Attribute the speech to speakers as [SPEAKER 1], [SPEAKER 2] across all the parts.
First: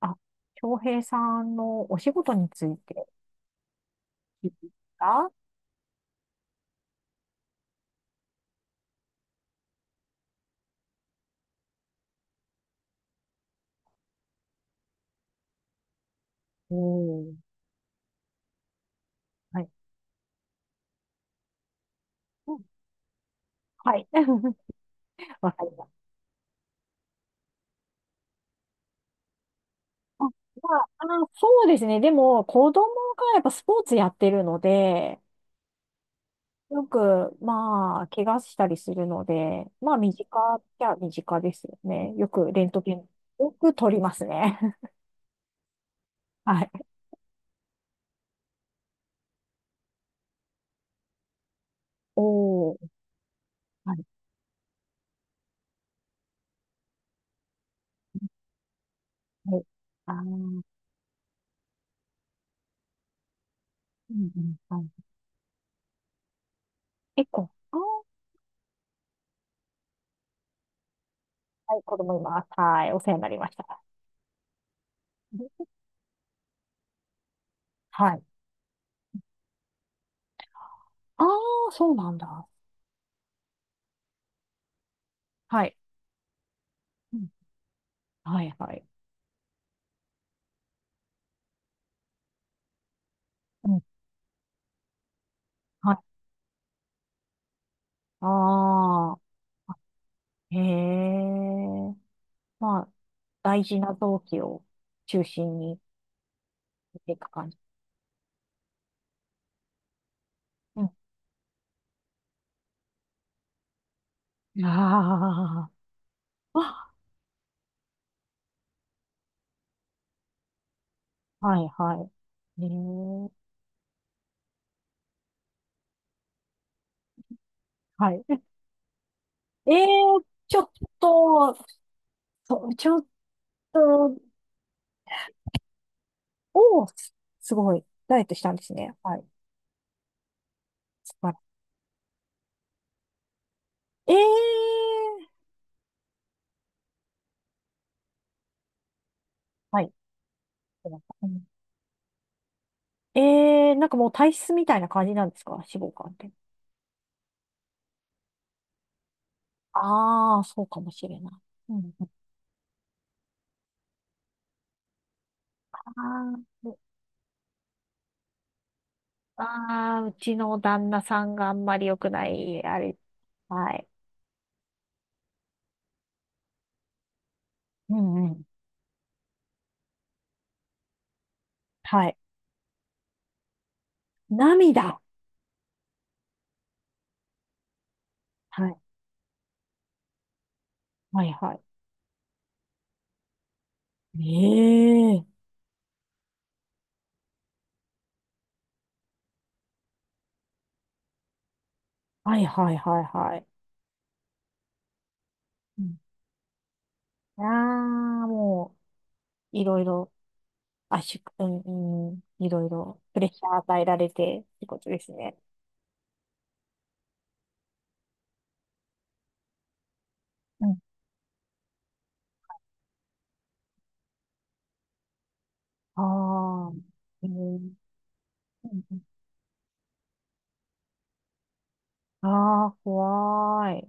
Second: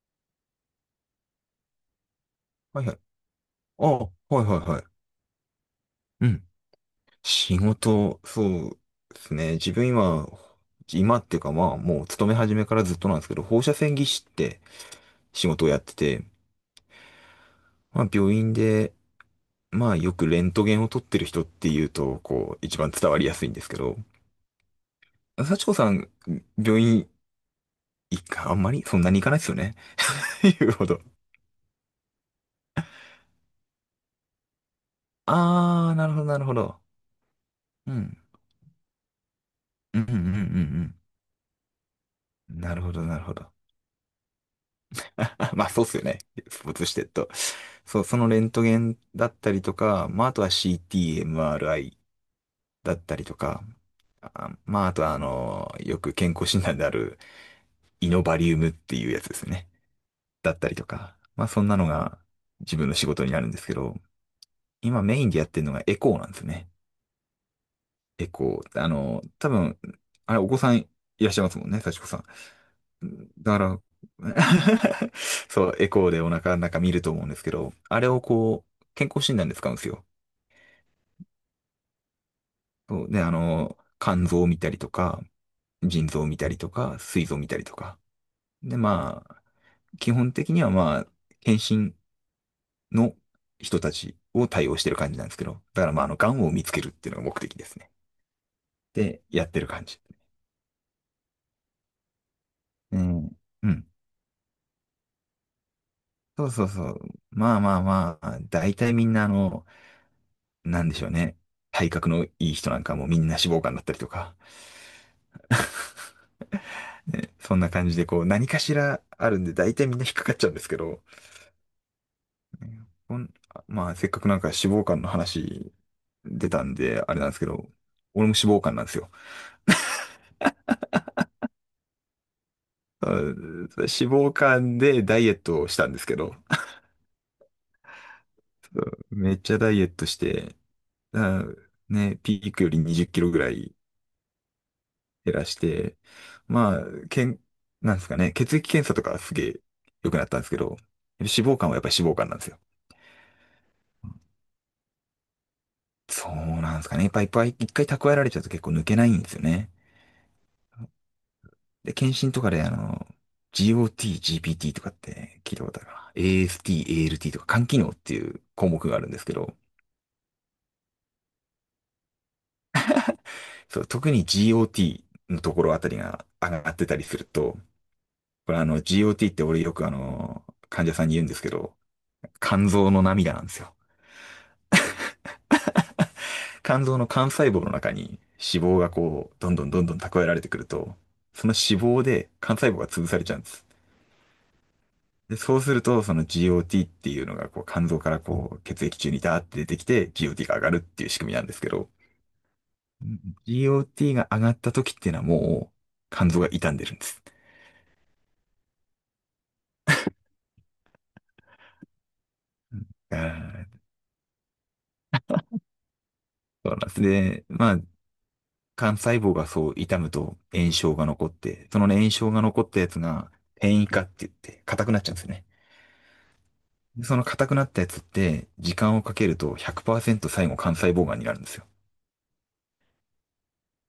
[SPEAKER 1] あ、京平さんのお仕事につい
[SPEAKER 2] はいはい。
[SPEAKER 1] て
[SPEAKER 2] あ、はいはい
[SPEAKER 1] 聞いていいで
[SPEAKER 2] はい。
[SPEAKER 1] すか？
[SPEAKER 2] うん。仕事、そうですね。自分今、今っていうかまあ、もう勤め始めからずっとなんですけど、放射線技師って仕事をやってて、
[SPEAKER 1] おん。
[SPEAKER 2] まあ病院で、
[SPEAKER 1] はい。
[SPEAKER 2] まあよくレントゲンを撮ってる人っていうと、
[SPEAKER 1] う
[SPEAKER 2] こ
[SPEAKER 1] ん
[SPEAKER 2] う、一番伝わりやすいんですけ
[SPEAKER 1] は
[SPEAKER 2] ど、
[SPEAKER 1] い。わ
[SPEAKER 2] 幸
[SPEAKER 1] かり
[SPEAKER 2] 子
[SPEAKER 1] ます。
[SPEAKER 2] さん、病院行か、あんまりそんなに行かないですよね。
[SPEAKER 1] あ、ま
[SPEAKER 2] 言うほ
[SPEAKER 1] あ、
[SPEAKER 2] ど。
[SPEAKER 1] あの、そうですね。でも、子供がやっぱスポーツやってるので、
[SPEAKER 2] あー、なるほどなるほど。
[SPEAKER 1] よく、
[SPEAKER 2] う
[SPEAKER 1] まあ、
[SPEAKER 2] ん。
[SPEAKER 1] 怪我したりするので、まあ、
[SPEAKER 2] うんうんう
[SPEAKER 1] 身
[SPEAKER 2] んう
[SPEAKER 1] 近っちゃ
[SPEAKER 2] ん
[SPEAKER 1] 身近ですよね。よく
[SPEAKER 2] うん。
[SPEAKER 1] レン
[SPEAKER 2] な
[SPEAKER 1] ト
[SPEAKER 2] るほ
[SPEAKER 1] ゲ
[SPEAKER 2] ど
[SPEAKER 1] ン、
[SPEAKER 2] なるほど。
[SPEAKER 1] よく取りますね。
[SPEAKER 2] まあそうっすよね。ス
[SPEAKER 1] は
[SPEAKER 2] ポー
[SPEAKER 1] い。
[SPEAKER 2] ツしてると。そう、そのレントゲンだったりとか、まああとは CT、MRI
[SPEAKER 1] おー。
[SPEAKER 2] だったりとか、
[SPEAKER 1] はい。
[SPEAKER 2] あ、まああとはよく健康診断であるイノバリウムっていうやつです
[SPEAKER 1] はい。
[SPEAKER 2] ね。
[SPEAKER 1] あー、
[SPEAKER 2] だっ
[SPEAKER 1] う
[SPEAKER 2] たり
[SPEAKER 1] ん
[SPEAKER 2] とか。まあそんなのが自分の仕事になるんですけど、
[SPEAKER 1] うん。は
[SPEAKER 2] 今
[SPEAKER 1] い。
[SPEAKER 2] メインでやってるのがエコーなんですね。
[SPEAKER 1] 結構、
[SPEAKER 2] エコー。多分、あれお子さんいらっしゃいますもん
[SPEAKER 1] は
[SPEAKER 2] ね、
[SPEAKER 1] い、子
[SPEAKER 2] 幸子
[SPEAKER 1] 供
[SPEAKER 2] さ
[SPEAKER 1] い
[SPEAKER 2] ん。
[SPEAKER 1] ます。はい。お世話になりまし
[SPEAKER 2] だか
[SPEAKER 1] た。
[SPEAKER 2] ら そう、エコーでお腹の中見ると思うんですけど、あれ
[SPEAKER 1] は
[SPEAKER 2] を
[SPEAKER 1] い。
[SPEAKER 2] こう、健康診断で使うんですよ。
[SPEAKER 1] ああ、そうなんだ。
[SPEAKER 2] そうで、肝臓を見たりとか、
[SPEAKER 1] はい。
[SPEAKER 2] 腎臓を見たりとか、
[SPEAKER 1] う
[SPEAKER 2] 膵
[SPEAKER 1] ん。
[SPEAKER 2] 臓を見たりとか。
[SPEAKER 1] はい、は
[SPEAKER 2] で、
[SPEAKER 1] い。
[SPEAKER 2] まあ、基本的にはまあ、検診の
[SPEAKER 1] う
[SPEAKER 2] 人
[SPEAKER 1] ん。
[SPEAKER 2] たちを対応してる感じなんですけど、だか
[SPEAKER 1] は
[SPEAKER 2] らまあ、
[SPEAKER 1] い。
[SPEAKER 2] 癌を見つけるっていうのが目的ですね。
[SPEAKER 1] あ
[SPEAKER 2] で、
[SPEAKER 1] あ、
[SPEAKER 2] やってる感じ。
[SPEAKER 1] へえ。まあ、
[SPEAKER 2] うん。
[SPEAKER 1] 大
[SPEAKER 2] う
[SPEAKER 1] 事
[SPEAKER 2] ん。
[SPEAKER 1] な臓器を中心に
[SPEAKER 2] そうそうそ
[SPEAKER 1] 見
[SPEAKER 2] う。
[SPEAKER 1] ていく感
[SPEAKER 2] ま
[SPEAKER 1] じ。
[SPEAKER 2] あまあまあ、大体みんななん
[SPEAKER 1] う
[SPEAKER 2] でしょうね。体格のいい人なんかもうみんな脂肪肝だったりとか、
[SPEAKER 1] ん。ああ、あ
[SPEAKER 2] ね、そんな感じでこう何かしらあるんで大体みんな引っかかっちゃうんですけど、
[SPEAKER 1] はい、はい。へ
[SPEAKER 2] ねこ
[SPEAKER 1] え。
[SPEAKER 2] ん、まあせっかくなんか脂肪肝の話出たんであれなんですけど、
[SPEAKER 1] はい。
[SPEAKER 2] 俺も脂 肪肝なんですよ。
[SPEAKER 1] ええ、ちょっと、そうちょっ
[SPEAKER 2] あ脂
[SPEAKER 1] と、
[SPEAKER 2] 肪肝でダイエットをしたんですけど、
[SPEAKER 1] おお、すごい。ダイエットしたんですね。はい。
[SPEAKER 2] めっちゃダイエットして、
[SPEAKER 1] 素晴ら
[SPEAKER 2] あ
[SPEAKER 1] し
[SPEAKER 2] ね、ピークより20キロぐらい
[SPEAKER 1] い。ええ、
[SPEAKER 2] 減らして、まあ、けん、なんですかね、血液検査とかすげえ
[SPEAKER 1] はい。
[SPEAKER 2] 良くなったんですけど、
[SPEAKER 1] う
[SPEAKER 2] 脂
[SPEAKER 1] ん
[SPEAKER 2] 肪肝はやっぱり脂肪肝なんですよ。
[SPEAKER 1] ええ、なんかもう体質みたいな感じなんですか脂肪肝って。
[SPEAKER 2] そうなんですかね。やっぱいっぱい一回蓄えられちゃうと結構抜けないんですよね。
[SPEAKER 1] ああ、そうかもしれない。う
[SPEAKER 2] で、
[SPEAKER 1] ん。
[SPEAKER 2] 検診とかでGOT、GPT とかって聞いたこ
[SPEAKER 1] あ
[SPEAKER 2] とあるかな。
[SPEAKER 1] ーう
[SPEAKER 2] AST、ALT とか肝機能っていう項目があるんですけど、
[SPEAKER 1] あうちの旦那さんがあんまり良くない、あれ。は
[SPEAKER 2] そう、
[SPEAKER 1] い。
[SPEAKER 2] 特に GOT のところあたりが上がってたりすると、
[SPEAKER 1] うんうん。
[SPEAKER 2] これGOT って俺よく患者さんに言うんですけど、
[SPEAKER 1] はい。
[SPEAKER 2] 肝臓の涙なんですよ。
[SPEAKER 1] 涙。
[SPEAKER 2] 肝臓の幹細胞の中に脂
[SPEAKER 1] は
[SPEAKER 2] 肪
[SPEAKER 1] い。
[SPEAKER 2] がこう、どんどんどんどん蓄えられてくると、
[SPEAKER 1] はい
[SPEAKER 2] その
[SPEAKER 1] は
[SPEAKER 2] 脂肪で幹細胞が潰されちゃうんです。
[SPEAKER 1] い。
[SPEAKER 2] で、
[SPEAKER 1] ええ
[SPEAKER 2] そうすると、その GOT っていうのが、こう、肝臓からこう、血液中にダーって出てきて、GOT が上がるっていう仕組みなんですけど、
[SPEAKER 1] はいはいはい
[SPEAKER 2] うん
[SPEAKER 1] はい。
[SPEAKER 2] GOT が上がった時っていうのはも
[SPEAKER 1] うん
[SPEAKER 2] う、肝臓が傷んでるんです。
[SPEAKER 1] ああ、もう、いろいろ、圧縮、うん、うん、いろい
[SPEAKER 2] うん、
[SPEAKER 1] ろ、プレッシャー
[SPEAKER 2] あ
[SPEAKER 1] 与
[SPEAKER 2] ー、
[SPEAKER 1] えられて、ってことですね。
[SPEAKER 2] そうなんですね。まあ、幹細胞がそう傷むと
[SPEAKER 1] う
[SPEAKER 2] 炎
[SPEAKER 1] ん
[SPEAKER 2] 症が残って、そのね炎症が残ったやつが、転移化って言って、硬くなっちゃうんですよね。
[SPEAKER 1] ああ、
[SPEAKER 2] その
[SPEAKER 1] えー、
[SPEAKER 2] 硬く
[SPEAKER 1] う
[SPEAKER 2] なっ
[SPEAKER 1] ん
[SPEAKER 2] たやつって、
[SPEAKER 1] う
[SPEAKER 2] 時間を
[SPEAKER 1] ん
[SPEAKER 2] かけると100%最後肝細胞がんになるんですよ。
[SPEAKER 1] ああ、怖い。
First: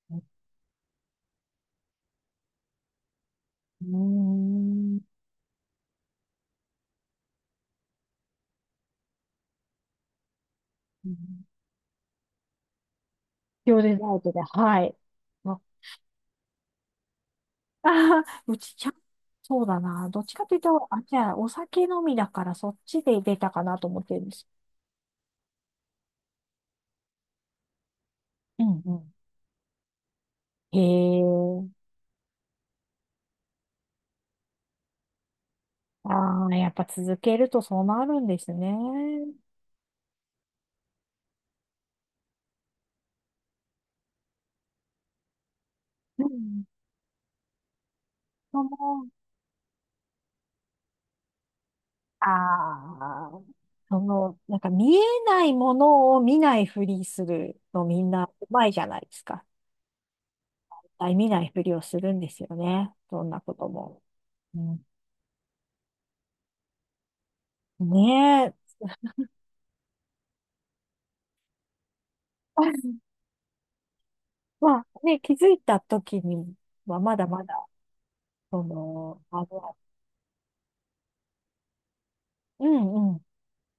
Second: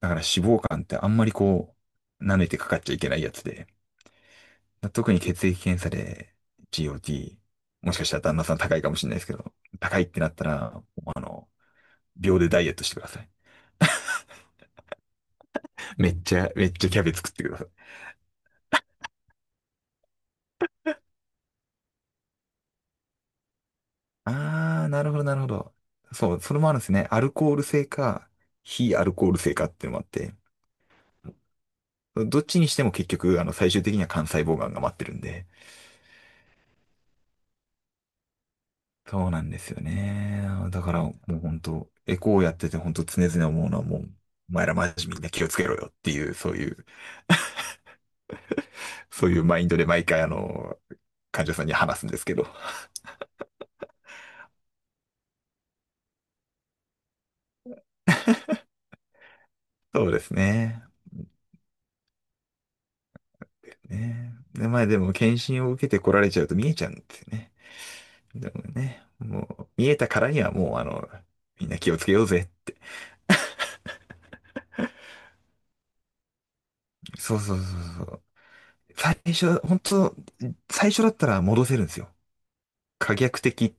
[SPEAKER 2] だから脂肪肝ってあんまりこう、舐めてかかっちゃいけないやつで、
[SPEAKER 1] うーん。
[SPEAKER 2] 特に血液検査で GOT、もしかしたら旦那さん高いかもしれないですけど、高いってなったら、
[SPEAKER 1] う
[SPEAKER 2] あ
[SPEAKER 1] ん
[SPEAKER 2] の、秒でダイエットしてください。
[SPEAKER 1] 秒でダイエットで、はい。あ
[SPEAKER 2] めっちゃ、めっちゃキャベツ食ってください。
[SPEAKER 1] あー、うちちゃん、そうだな。どっちかというと、あ、じゃあ、お酒飲みだから、そっちで出たかなと思ってるんです。
[SPEAKER 2] あー、なるほど、なるほど。そう、それもあるんですね。アルコール性か、
[SPEAKER 1] うん
[SPEAKER 2] 非ア
[SPEAKER 1] う
[SPEAKER 2] ルコール性かっていうのもあって、
[SPEAKER 1] ん。へえ。
[SPEAKER 2] どっちにしても結局、最終的には肝細胞がんが待ってるんで、
[SPEAKER 1] ああ、やっぱ続けるとそうなるんですね。
[SPEAKER 2] そうなんですよね。だからもう本当、エコーやってて本当常々思うのはもう、お前らマジみんな気をつけろよって
[SPEAKER 1] う
[SPEAKER 2] いう、そう
[SPEAKER 1] ん。
[SPEAKER 2] いう、
[SPEAKER 1] その、
[SPEAKER 2] そういうマインドで毎回患者さんに話すんです
[SPEAKER 1] あ
[SPEAKER 2] けど。
[SPEAKER 1] あ、その、なんか見えないものを見ないふりするのみんなうまいじゃないですか。
[SPEAKER 2] そうですね。
[SPEAKER 1] 絶対見ないふりをするんですよね。どんなことも。
[SPEAKER 2] ね。
[SPEAKER 1] う
[SPEAKER 2] で、ま
[SPEAKER 1] ん
[SPEAKER 2] あでも検診を受けて来られちゃうと見えちゃうんですよね。
[SPEAKER 1] ね
[SPEAKER 2] でも
[SPEAKER 1] え。
[SPEAKER 2] ね、もう見えたからにはもうみんな気をつけようぜって。
[SPEAKER 1] まあね、気づいた時にはまだ
[SPEAKER 2] そう
[SPEAKER 1] ま
[SPEAKER 2] そうそ
[SPEAKER 1] だ、
[SPEAKER 2] うそう。
[SPEAKER 1] そ
[SPEAKER 2] 最
[SPEAKER 1] の、あ
[SPEAKER 2] 初、
[SPEAKER 1] の、
[SPEAKER 2] 本当、最初だったら戻せるんですよ。
[SPEAKER 1] うんう
[SPEAKER 2] 可
[SPEAKER 1] ん、
[SPEAKER 2] 逆的っ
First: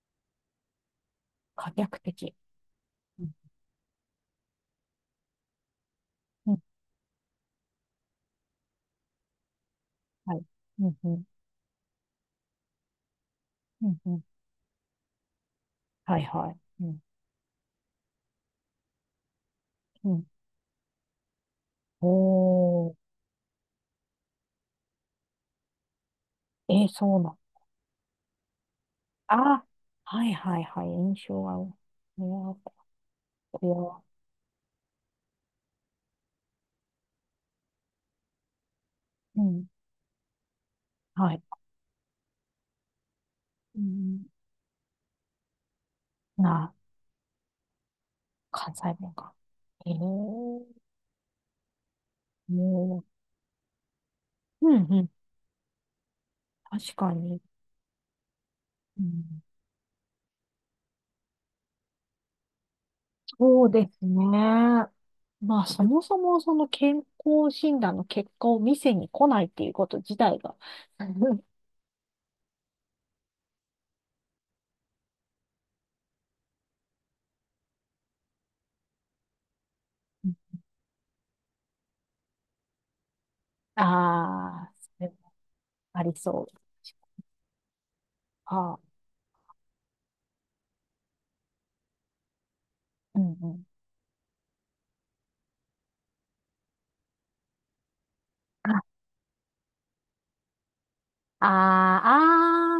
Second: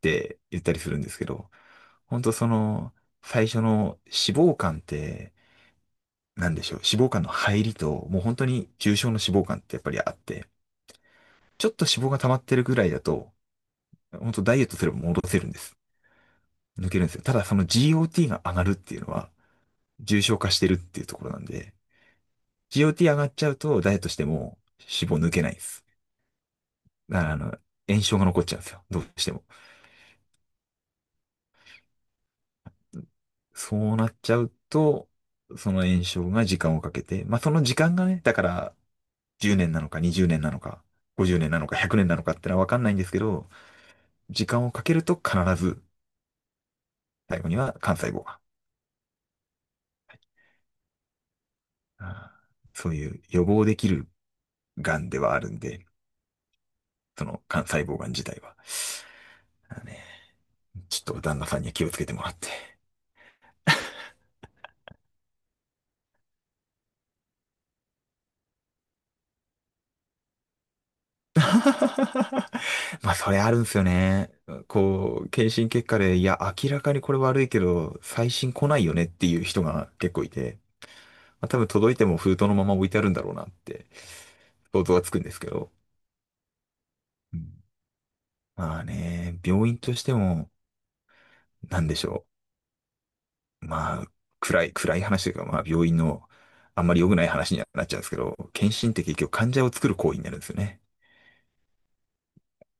[SPEAKER 2] て言ったりするんですけど、
[SPEAKER 1] 可逆
[SPEAKER 2] 本当
[SPEAKER 1] 的。
[SPEAKER 2] その、
[SPEAKER 1] うん、
[SPEAKER 2] 最初の脂肪肝って、な
[SPEAKER 1] う
[SPEAKER 2] ん
[SPEAKER 1] ん、
[SPEAKER 2] でしょう、脂肪肝の入りと、もう本当に重症の脂肪肝ってやっぱりあっ
[SPEAKER 1] はい。
[SPEAKER 2] て、
[SPEAKER 1] うん、うん、
[SPEAKER 2] ちょっと脂肪が溜まってるぐらいだと、
[SPEAKER 1] うん、うん。
[SPEAKER 2] 本当ダイエットすれば戻せるんです。
[SPEAKER 1] はい、はい。う
[SPEAKER 2] 抜
[SPEAKER 1] ん、
[SPEAKER 2] けるんですよ。ただその GOT が上がるっていうのは、
[SPEAKER 1] う
[SPEAKER 2] 重
[SPEAKER 1] ん。
[SPEAKER 2] 症化してるっていうところなんで、
[SPEAKER 1] おー、
[SPEAKER 2] GOT 上がっちゃうと、ダイエットしても脂肪抜けないです。
[SPEAKER 1] えー、そ
[SPEAKER 2] だ
[SPEAKER 1] う
[SPEAKER 2] か
[SPEAKER 1] な
[SPEAKER 2] ら
[SPEAKER 1] ん。
[SPEAKER 2] 炎症が残っちゃうんですよ。どうしても。
[SPEAKER 1] あ、はい、はい、はい。印象は、いやこれ
[SPEAKER 2] そう
[SPEAKER 1] は、
[SPEAKER 2] なっちゃうと、その炎症が時間をかけて、まあその時間がね、だから
[SPEAKER 1] う
[SPEAKER 2] 10
[SPEAKER 1] ん、
[SPEAKER 2] 年なのか20年なのか、
[SPEAKER 1] は
[SPEAKER 2] 50
[SPEAKER 1] い。
[SPEAKER 2] 年なのか100年なのかってのはわかんないんですけど、
[SPEAKER 1] うん、
[SPEAKER 2] 時間をかけると必ず
[SPEAKER 1] な、
[SPEAKER 2] 最後には幹細胞が、
[SPEAKER 1] 関西弁か。えー、も
[SPEAKER 2] あーそう
[SPEAKER 1] う、
[SPEAKER 2] いう予防できる
[SPEAKER 1] うん、
[SPEAKER 2] が
[SPEAKER 1] う
[SPEAKER 2] ん
[SPEAKER 1] ん、
[SPEAKER 2] ではあるんで、
[SPEAKER 1] 確か
[SPEAKER 2] そ
[SPEAKER 1] に。
[SPEAKER 2] の幹細胞がん自体は、
[SPEAKER 1] うん
[SPEAKER 2] だからね、ちょっと旦那さんには気をつけてもらって。
[SPEAKER 1] そうですね。まあ、そもそもその健康診断の結果を見せに来ないっていうこと自体が、
[SPEAKER 2] まあ、それあるんですよね。こう、検診結果で、いや、明らかにこれ悪いけど、最新来ないよねっていう人が結構いて、まあ、多分届いても封筒のまま置いてあるんだろうなって
[SPEAKER 1] ああ
[SPEAKER 2] 想像
[SPEAKER 1] そ
[SPEAKER 2] は
[SPEAKER 1] れ
[SPEAKER 2] つ
[SPEAKER 1] は
[SPEAKER 2] くんですけど。
[SPEAKER 1] ありそう。
[SPEAKER 2] うん。
[SPEAKER 1] あ
[SPEAKER 2] まあ
[SPEAKER 1] あ、
[SPEAKER 2] ね、病院としても、なんでしょ
[SPEAKER 1] うんうん。
[SPEAKER 2] う。まあ、暗い、暗い話というか、まあ、病院のあんまり良くない話にはなっちゃうんですけど、検
[SPEAKER 1] あ
[SPEAKER 2] 診って結局患者を作る行為になるんですよね。
[SPEAKER 1] あ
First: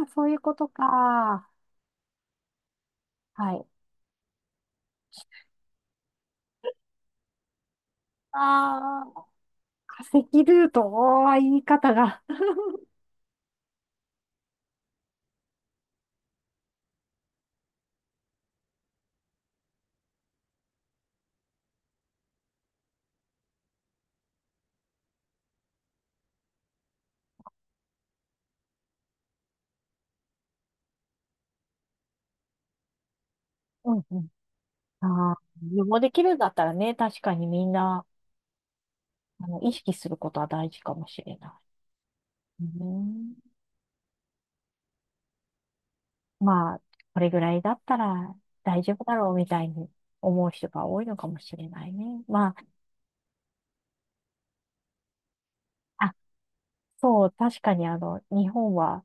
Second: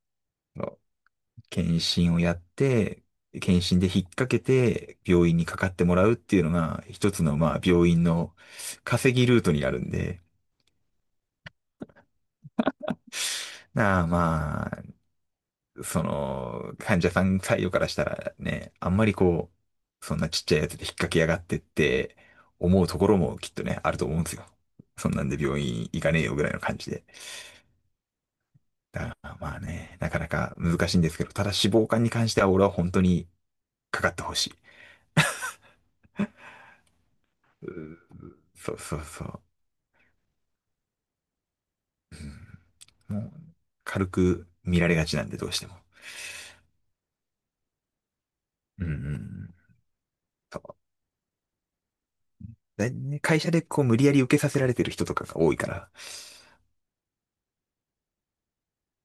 [SPEAKER 1] ー、あーそういうことか。
[SPEAKER 2] 検診をやって、
[SPEAKER 1] は
[SPEAKER 2] 検
[SPEAKER 1] い。
[SPEAKER 2] 診で引っ掛けて病院にかかってもらうっていうのが一つのまあ病院の
[SPEAKER 1] あ
[SPEAKER 2] 稼
[SPEAKER 1] あ、
[SPEAKER 2] ぎルートになるん
[SPEAKER 1] 化
[SPEAKER 2] で、
[SPEAKER 1] 石ルート、おー言い方が。
[SPEAKER 2] まあ、その患者さん採用からしたらね、あんまりこう、そんなちっちゃいやつで引っ掛けやがってって思うところもきっとね、あると思うんですよ。そんなんで病院行かねえよぐらいの感じで。だからまあね、なかなか難しいんですけど、ただ脂肪肝に関しては俺は本当に
[SPEAKER 1] う
[SPEAKER 2] か
[SPEAKER 1] ん
[SPEAKER 2] かっ
[SPEAKER 1] う
[SPEAKER 2] て
[SPEAKER 1] ん。
[SPEAKER 2] ほしい。
[SPEAKER 1] ああ、予防できるんだったらね、確かにみんな、
[SPEAKER 2] そうそうそう。
[SPEAKER 1] あの、意識することは大事かもしれない。う
[SPEAKER 2] うん、もう、
[SPEAKER 1] ん
[SPEAKER 2] 軽く見られがちなんで、どうしても。
[SPEAKER 1] まあ、これぐらいだったら大
[SPEAKER 2] うんう
[SPEAKER 1] 丈夫だろうみ
[SPEAKER 2] ん。
[SPEAKER 1] たいに思う
[SPEAKER 2] そ
[SPEAKER 1] 人
[SPEAKER 2] う
[SPEAKER 1] が多いのかもしれないね。ま
[SPEAKER 2] でね会社でこう無理やり受けさせられてる人とかが多いから、
[SPEAKER 1] あ、あ、そう、確かにあの、日本は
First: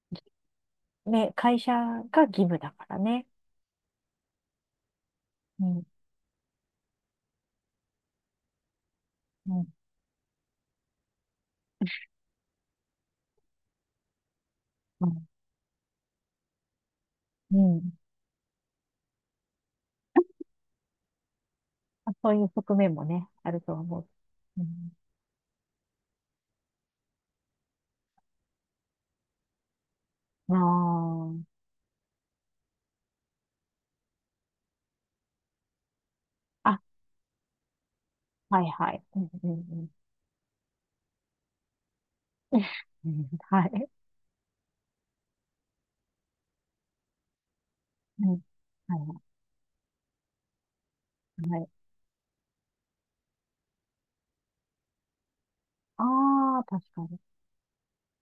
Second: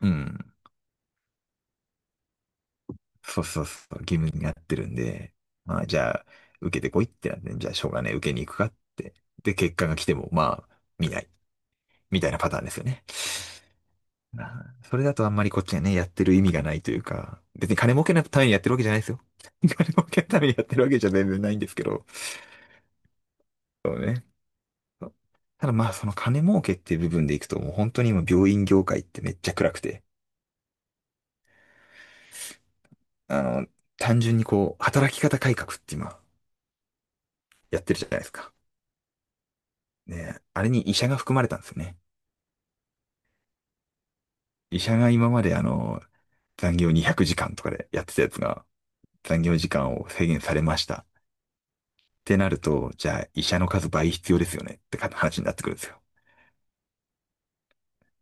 [SPEAKER 2] うん。
[SPEAKER 1] ね、会社が義務だからね。
[SPEAKER 2] そうそうそう、義務になってるんで、
[SPEAKER 1] う
[SPEAKER 2] ま
[SPEAKER 1] ん、
[SPEAKER 2] あじゃあ、受けてこいってなって、じゃあしょうがねえ、受けに行くかって。
[SPEAKER 1] う
[SPEAKER 2] で、
[SPEAKER 1] ん、
[SPEAKER 2] 結果が来ても、まあ、見ない。みたいなパターンですよね。それ
[SPEAKER 1] う
[SPEAKER 2] だと
[SPEAKER 1] ん。
[SPEAKER 2] あんまりこっちがね、やってる意味がないというか、
[SPEAKER 1] う
[SPEAKER 2] 別に
[SPEAKER 1] ん
[SPEAKER 2] 金儲けのためにやってるわけじゃないですよ。金儲けのためにやってるわけじゃ全然ないんですけど、
[SPEAKER 1] あそういう側面もね、あると
[SPEAKER 2] そう
[SPEAKER 1] 思う。
[SPEAKER 2] ね。
[SPEAKER 1] うん、
[SPEAKER 2] ただまあその金儲けっていう部分でいくともう本当に今病院業界ってめっちゃ暗くて、
[SPEAKER 1] あー
[SPEAKER 2] あの、単純にこう働き方改革って今
[SPEAKER 1] あ、
[SPEAKER 2] やってるじゃないですか。
[SPEAKER 1] はいはい。うん、うん、うん。
[SPEAKER 2] ね、あれに医者が含まれたんですよね。
[SPEAKER 1] うんはい。
[SPEAKER 2] 医者が今まで残業200時間とかでやってた
[SPEAKER 1] う
[SPEAKER 2] やつ
[SPEAKER 1] ん、
[SPEAKER 2] が
[SPEAKER 1] はい、
[SPEAKER 2] 残業時間を制限されましたっ
[SPEAKER 1] はい。
[SPEAKER 2] てなると、じゃあ医者の数倍必要ですよねってか話になってくるんですよ。っ
[SPEAKER 1] ああ、確かに。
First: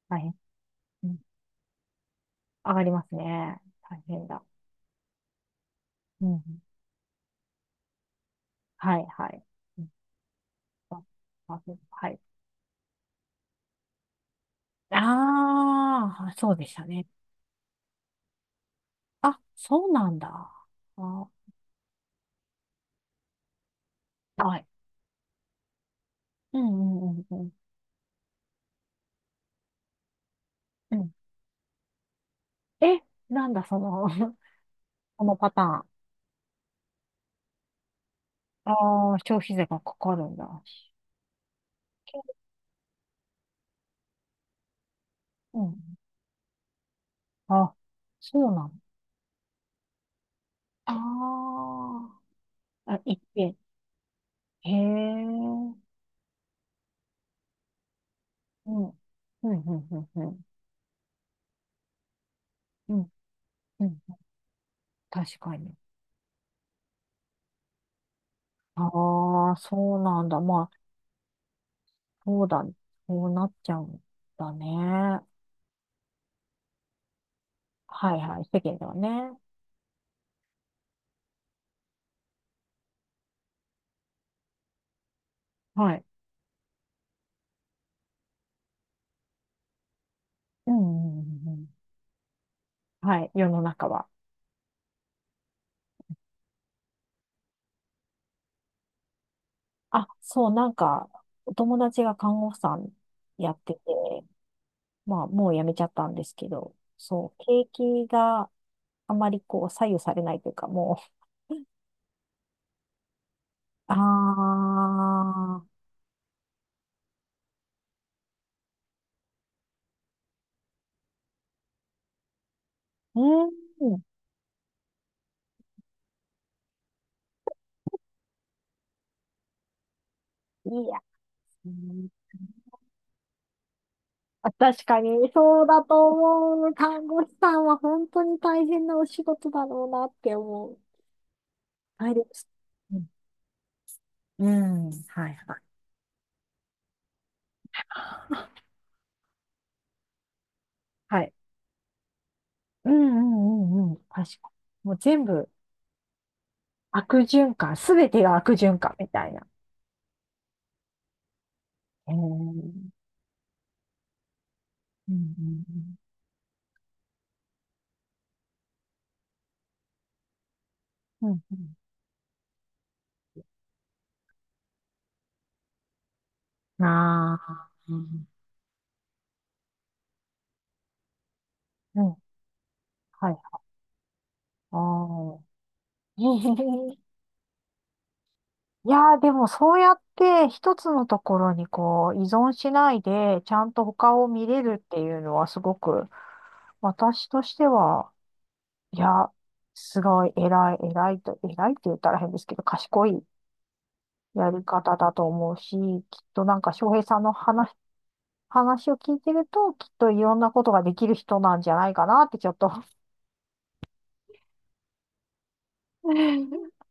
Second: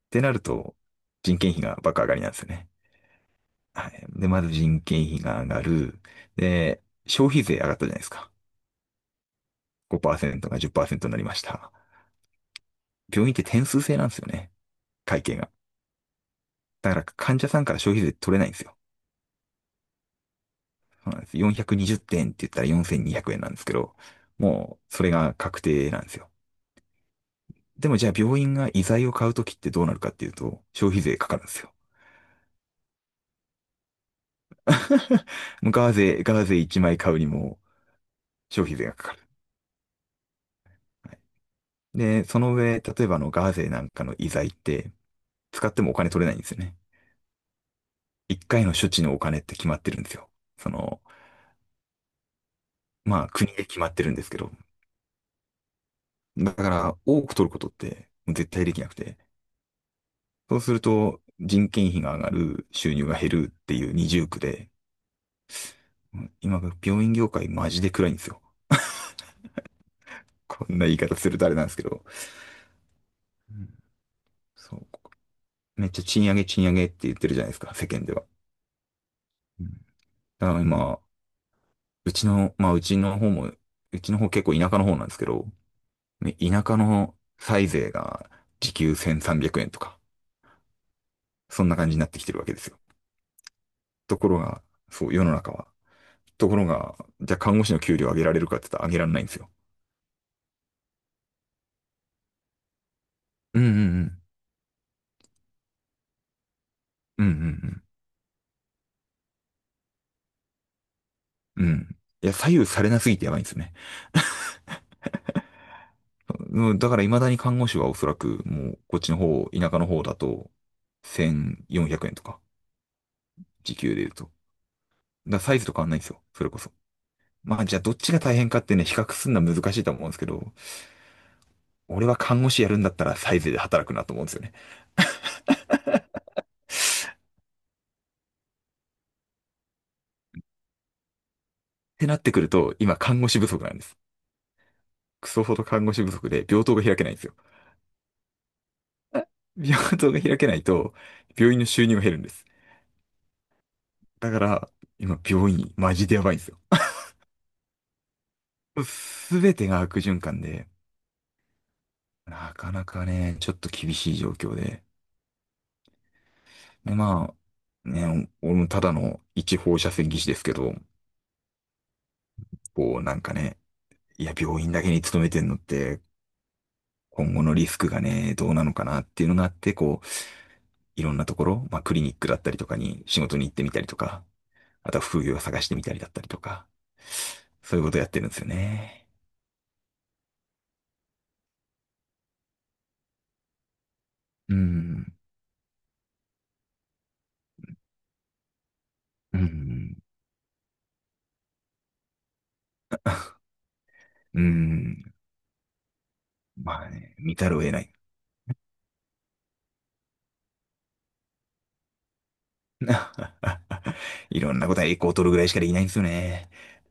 [SPEAKER 1] 大
[SPEAKER 2] てな
[SPEAKER 1] 変。
[SPEAKER 2] ると、
[SPEAKER 1] うん、
[SPEAKER 2] 人件費が爆上がりなんですよね。
[SPEAKER 1] 上がりますね。
[SPEAKER 2] は
[SPEAKER 1] 大
[SPEAKER 2] い。
[SPEAKER 1] 変
[SPEAKER 2] で、
[SPEAKER 1] だ。
[SPEAKER 2] まず人件費が上がる。
[SPEAKER 1] うん、
[SPEAKER 2] で、消費税上がったじゃないですか。
[SPEAKER 1] はい、はい。
[SPEAKER 2] 5%が
[SPEAKER 1] あ
[SPEAKER 2] 10%になりまし
[SPEAKER 1] あ
[SPEAKER 2] た。
[SPEAKER 1] はい。
[SPEAKER 2] 病院って点数制なんですよね。会計が。
[SPEAKER 1] ああ、そうでした
[SPEAKER 2] だから
[SPEAKER 1] ね。
[SPEAKER 2] 患者さんから消費税取れないんですよ。
[SPEAKER 1] あ、そうなんだ。
[SPEAKER 2] そうなんで
[SPEAKER 1] あ、
[SPEAKER 2] す。420点ってんって言ったら4200円なんですけど、
[SPEAKER 1] はい。
[SPEAKER 2] もうそれが確定なんですよ。
[SPEAKER 1] うんうんうんうん。
[SPEAKER 2] でもじゃあ病院が医材を買うときってどうなるかっていうと、消
[SPEAKER 1] う
[SPEAKER 2] 費
[SPEAKER 1] ん
[SPEAKER 2] 税かかるんですよ。
[SPEAKER 1] え、なんだその このパタ ーン。
[SPEAKER 2] ガーゼ1枚買うにも消
[SPEAKER 1] あ
[SPEAKER 2] 費税がかか
[SPEAKER 1] あ、
[SPEAKER 2] る。
[SPEAKER 1] 消費税がかかるんだ。
[SPEAKER 2] はい。で、その上、例えばガーゼなんかの医材って
[SPEAKER 1] う
[SPEAKER 2] 使っ
[SPEAKER 1] ん。
[SPEAKER 2] てもお金取れないんですよね。
[SPEAKER 1] あ、
[SPEAKER 2] 1
[SPEAKER 1] そうな
[SPEAKER 2] 回の
[SPEAKER 1] の。
[SPEAKER 2] 処置のお金って決まってるんですよ。そ
[SPEAKER 1] あ
[SPEAKER 2] の、
[SPEAKER 1] あ、あ、一
[SPEAKER 2] まあ国
[SPEAKER 1] 遍。
[SPEAKER 2] で決まってるんですけど、
[SPEAKER 1] へえ。うん。
[SPEAKER 2] だから多く取ることって絶対
[SPEAKER 1] う
[SPEAKER 2] でき
[SPEAKER 1] ん、
[SPEAKER 2] なくて、
[SPEAKER 1] うん、うん、うん。
[SPEAKER 2] そうすると人件費が上がる、
[SPEAKER 1] う
[SPEAKER 2] 収入
[SPEAKER 1] ん、
[SPEAKER 2] が減るって
[SPEAKER 1] う
[SPEAKER 2] いう
[SPEAKER 1] ん
[SPEAKER 2] 二重苦で、
[SPEAKER 1] 確かに。
[SPEAKER 2] 今病院業界マジで暗いんですよ。
[SPEAKER 1] ああ、そうなんだ。
[SPEAKER 2] こ
[SPEAKER 1] まあ、
[SPEAKER 2] んな言い方するとあれなんですけど、
[SPEAKER 1] そうだ。そうなっ
[SPEAKER 2] う
[SPEAKER 1] ち
[SPEAKER 2] ん、
[SPEAKER 1] ゃうんだ
[SPEAKER 2] そう、
[SPEAKER 1] ね。
[SPEAKER 2] めっちゃ賃上げ賃上げって言ってるじゃないですか、世間で
[SPEAKER 1] はい
[SPEAKER 2] は。
[SPEAKER 1] はい、世間ではね。
[SPEAKER 2] うん、だから今、うちの、まあうちの方も、うちの方結構田舎の方なんですけど、
[SPEAKER 1] はい。
[SPEAKER 2] ね、田舎の歳税が時給1300円とか、
[SPEAKER 1] うんうんうんう
[SPEAKER 2] そ
[SPEAKER 1] ん
[SPEAKER 2] んな感じになってきてるわけですよ。
[SPEAKER 1] はい、世の中は。
[SPEAKER 2] ところが、そう、世の中は。ところが、じゃあ看護師の給料上げられるかって言ったら上げられないんですよ。
[SPEAKER 1] あ、そう、なんか、お友達が看護婦さんやっ
[SPEAKER 2] うんう
[SPEAKER 1] てて、
[SPEAKER 2] ん
[SPEAKER 1] まあ、もう辞めちゃったんですけど、
[SPEAKER 2] うんうん
[SPEAKER 1] そう、景
[SPEAKER 2] うん
[SPEAKER 1] 気があまりこう、左右されないというか、も
[SPEAKER 2] うん。うん。いや、左右されなすぎてやばいんですよね。
[SPEAKER 1] う、ああ
[SPEAKER 2] うん、だから未だに看護師はおそらくもうこっちの方、田舎の方だと1400円とか、
[SPEAKER 1] うん、
[SPEAKER 2] 時給で言うと。だからサイズと変わんないんですよ。それこそ。まあじゃあどっちが大変かってね、比較するのは難しいと思うんですけど、
[SPEAKER 1] いいやつ
[SPEAKER 2] 俺
[SPEAKER 1] ね。
[SPEAKER 2] は看護師やるんだったらサイズで働くなと思うんですよね。
[SPEAKER 1] あ
[SPEAKER 2] っ
[SPEAKER 1] 確かに、そうだと思う。看護師さんは本当に大変なお仕事だろうなって思う。
[SPEAKER 2] て
[SPEAKER 1] はい
[SPEAKER 2] なっ
[SPEAKER 1] で
[SPEAKER 2] てく
[SPEAKER 1] す。
[SPEAKER 2] ると、今看護師不足なんです。
[SPEAKER 1] うん。うんは
[SPEAKER 2] ク
[SPEAKER 1] い
[SPEAKER 2] ソ
[SPEAKER 1] は
[SPEAKER 2] ほ
[SPEAKER 1] い。
[SPEAKER 2] ど看護師不足で病棟が開けないんですよ。病棟が開けないと、
[SPEAKER 1] はい。
[SPEAKER 2] 病院の収入が減るんです。
[SPEAKER 1] うんうんうんうん。
[SPEAKER 2] だか
[SPEAKER 1] 確かに。
[SPEAKER 2] ら、
[SPEAKER 1] もう
[SPEAKER 2] 今、
[SPEAKER 1] 全部
[SPEAKER 2] 病院、マジでやばいんですよ。
[SPEAKER 1] 悪循環、すべてが悪循環みたい
[SPEAKER 2] す
[SPEAKER 1] な。
[SPEAKER 2] べてが悪循環で、
[SPEAKER 1] えー、
[SPEAKER 2] な
[SPEAKER 1] う
[SPEAKER 2] かな
[SPEAKER 1] ん
[SPEAKER 2] かね、ちょっと厳しい状況で。
[SPEAKER 1] うん
[SPEAKER 2] で、まあ、ね、俺もただの一放射線技師ですけど、
[SPEAKER 1] うん。うん
[SPEAKER 2] こう、なんかね、いや、病院だけに勤めてんのって、
[SPEAKER 1] うん。
[SPEAKER 2] 今
[SPEAKER 1] あ
[SPEAKER 2] 後のリ
[SPEAKER 1] あ。
[SPEAKER 2] スク
[SPEAKER 1] う
[SPEAKER 2] が
[SPEAKER 1] ん
[SPEAKER 2] ね、どうなのかなっていうのがあって、こう、いろんなところ、まあ、クリ
[SPEAKER 1] う
[SPEAKER 2] ニ
[SPEAKER 1] ん。
[SPEAKER 2] ックだったりとかに仕
[SPEAKER 1] は
[SPEAKER 2] 事
[SPEAKER 1] い。
[SPEAKER 2] に行ってみたりとか、あとは副業
[SPEAKER 1] あ
[SPEAKER 2] を探してみたりだっ
[SPEAKER 1] あ。
[SPEAKER 2] たりとか、そういうことやってるんですよ
[SPEAKER 1] いや
[SPEAKER 2] ね。
[SPEAKER 1] ー、でもそうやって一つのところにこう依存しないで、ちゃんと他を見
[SPEAKER 2] う
[SPEAKER 1] れるってい
[SPEAKER 2] ん。
[SPEAKER 1] うのはすごく、私としては、いや、
[SPEAKER 2] うん。
[SPEAKER 1] すごい偉い、偉いと、偉いって言ったら変ですけど、賢い
[SPEAKER 2] う
[SPEAKER 1] やり方
[SPEAKER 2] ん。
[SPEAKER 1] だと思うし、きっとなんか
[SPEAKER 2] ま
[SPEAKER 1] 翔
[SPEAKER 2] あ
[SPEAKER 1] 平
[SPEAKER 2] ね、
[SPEAKER 1] さんの
[SPEAKER 2] 見ざるを得
[SPEAKER 1] 話、
[SPEAKER 2] ない。
[SPEAKER 1] 話を聞いてると、きっといろんなことができる人なんじゃないかなってちょっと
[SPEAKER 2] いろんなことは栄光を取るぐらいしかできないんですよ ね。
[SPEAKER 1] い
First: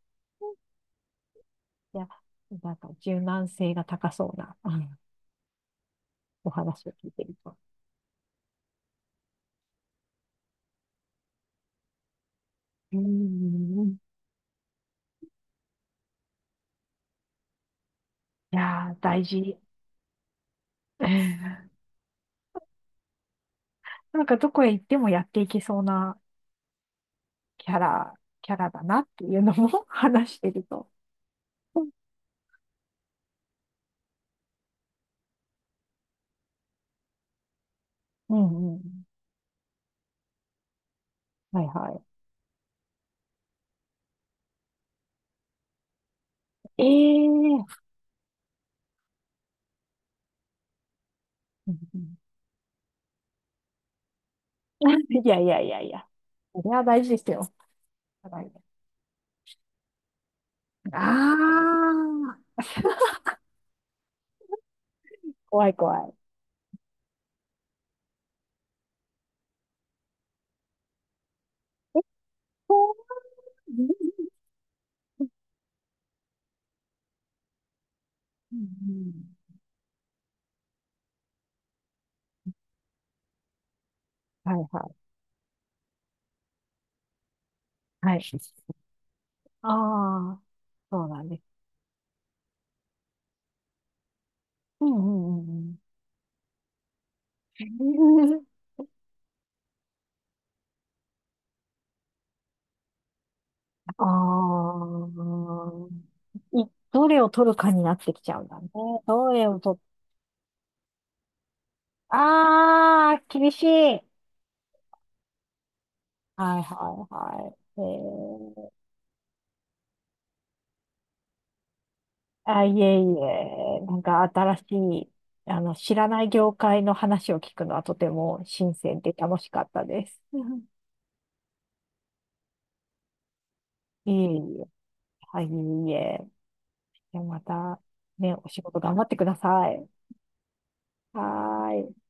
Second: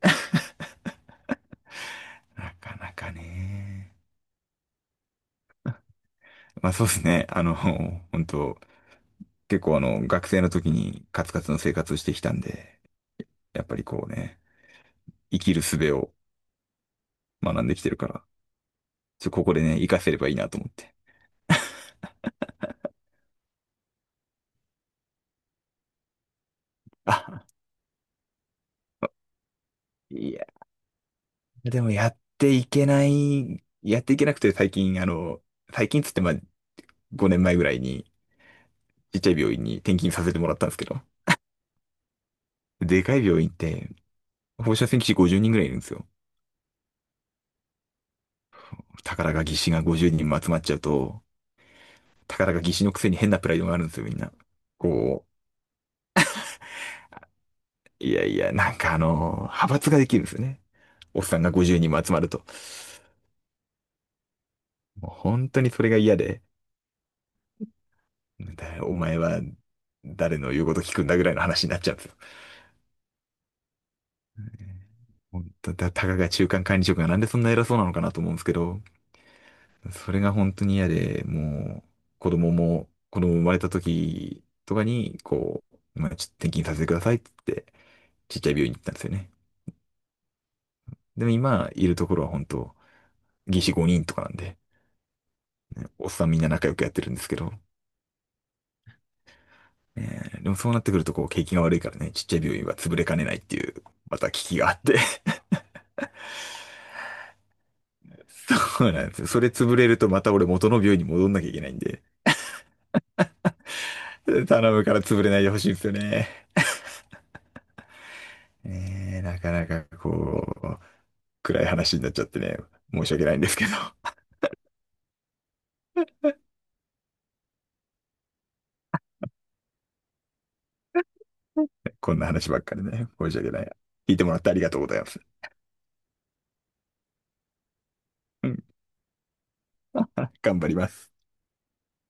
[SPEAKER 1] や、
[SPEAKER 2] な
[SPEAKER 1] なん
[SPEAKER 2] か
[SPEAKER 1] か
[SPEAKER 2] なか
[SPEAKER 1] 柔軟性が
[SPEAKER 2] ね。
[SPEAKER 1] 高そうな、あのお
[SPEAKER 2] まあそう
[SPEAKER 1] 話を
[SPEAKER 2] です
[SPEAKER 1] 聞いて
[SPEAKER 2] ね。
[SPEAKER 1] ると。
[SPEAKER 2] 本当結構学生の時にカツカツの生活をしてきたんで、
[SPEAKER 1] う
[SPEAKER 2] やっぱり
[SPEAKER 1] ん。い
[SPEAKER 2] こうね、生きる術を学んできてるから、
[SPEAKER 1] やー、大
[SPEAKER 2] ここ
[SPEAKER 1] 事。
[SPEAKER 2] でね、活かせればいいなと思って。
[SPEAKER 1] なんかどこへ行ってもやっていけそうな
[SPEAKER 2] あ、
[SPEAKER 1] キャラ、キャラだなっていうのも
[SPEAKER 2] い
[SPEAKER 1] 話し
[SPEAKER 2] や、
[SPEAKER 1] てると。
[SPEAKER 2] でもやっていけなくて最近、最近っつってまあ5年前ぐらいに、
[SPEAKER 1] うんうん。
[SPEAKER 2] ちっちゃい病院に転勤させてもらったんですけど、
[SPEAKER 1] はいは
[SPEAKER 2] でかい病院って放射線技師50人ぐらいいるんですよ。
[SPEAKER 1] い。ええー。
[SPEAKER 2] 宝が技師が50人も集まっちゃうと、
[SPEAKER 1] うんうん
[SPEAKER 2] 宝が技師のくせに変なプライドがあるんですよ、みんな。こ
[SPEAKER 1] いやいやいやいや。それは大事ですよ。
[SPEAKER 2] う、いやい
[SPEAKER 1] はい
[SPEAKER 2] や、なんか派閥ができるんですよね。
[SPEAKER 1] あ
[SPEAKER 2] おっさんが50人も集まると。
[SPEAKER 1] あ、
[SPEAKER 2] もう本当
[SPEAKER 1] 怖
[SPEAKER 2] に
[SPEAKER 1] い
[SPEAKER 2] それが
[SPEAKER 1] 怖い。
[SPEAKER 2] 嫌で、だお前は誰の言うこと聞くんだぐらいの話になっちゃうん
[SPEAKER 1] え、
[SPEAKER 2] ですよ。
[SPEAKER 1] こうう
[SPEAKER 2] 本当だ、たかが中間管理職がなんでそんな偉そうなのかなと思うんですけ
[SPEAKER 1] ん
[SPEAKER 2] ど、
[SPEAKER 1] うん
[SPEAKER 2] それが本当に嫌で、もう、子供生まれた時
[SPEAKER 1] う、はい
[SPEAKER 2] と
[SPEAKER 1] は
[SPEAKER 2] か
[SPEAKER 1] い。
[SPEAKER 2] に、こう、まあ、ちょっと転勤させてくださいって言って、
[SPEAKER 1] はい。
[SPEAKER 2] ちっちゃい病院に行ったんですよね。
[SPEAKER 1] ああ、そうな
[SPEAKER 2] で
[SPEAKER 1] ん
[SPEAKER 2] も
[SPEAKER 1] です。
[SPEAKER 2] 今、いるところは本当、技師5人とかなんで、
[SPEAKER 1] うんうんうん
[SPEAKER 2] おっさんみんな仲良くやってるんですけど、
[SPEAKER 1] うん。
[SPEAKER 2] えでもそうなってくると、こう、景気が悪いからね、ちっちゃい病院は潰れかねないっていう、
[SPEAKER 1] あ
[SPEAKER 2] また危機があって。
[SPEAKER 1] あ、い、どれを取るかになってき ちゃうんだね。
[SPEAKER 2] そうなんですよ。
[SPEAKER 1] ど
[SPEAKER 2] そ
[SPEAKER 1] れ
[SPEAKER 2] れ
[SPEAKER 1] を
[SPEAKER 2] 潰
[SPEAKER 1] 取
[SPEAKER 2] れ
[SPEAKER 1] っ、
[SPEAKER 2] るとまた俺元の病院に戻んなきゃいけないんで、
[SPEAKER 1] ああ、厳しい。
[SPEAKER 2] 頼むから潰れないでほしいんですよね。
[SPEAKER 1] はいはいはい。えー、
[SPEAKER 2] なかなかこう、暗い話になっちゃってね、
[SPEAKER 1] あ、いえい
[SPEAKER 2] 申し訳ないんですけど、
[SPEAKER 1] え、なんか新しい、あの、知らない業界の話を聞くのはとても新鮮で楽しかったです。
[SPEAKER 2] こんな話ばっかりね、申し訳ない。
[SPEAKER 1] いえ
[SPEAKER 2] 聞いてもらってあ
[SPEAKER 1] い
[SPEAKER 2] り
[SPEAKER 1] え。
[SPEAKER 2] がとうございます。
[SPEAKER 1] はい、いえいえ。じゃあまた、ね、お
[SPEAKER 2] う
[SPEAKER 1] 仕
[SPEAKER 2] ん、
[SPEAKER 1] 事頑張ってください。
[SPEAKER 2] 頑張ります。
[SPEAKER 1] はーい。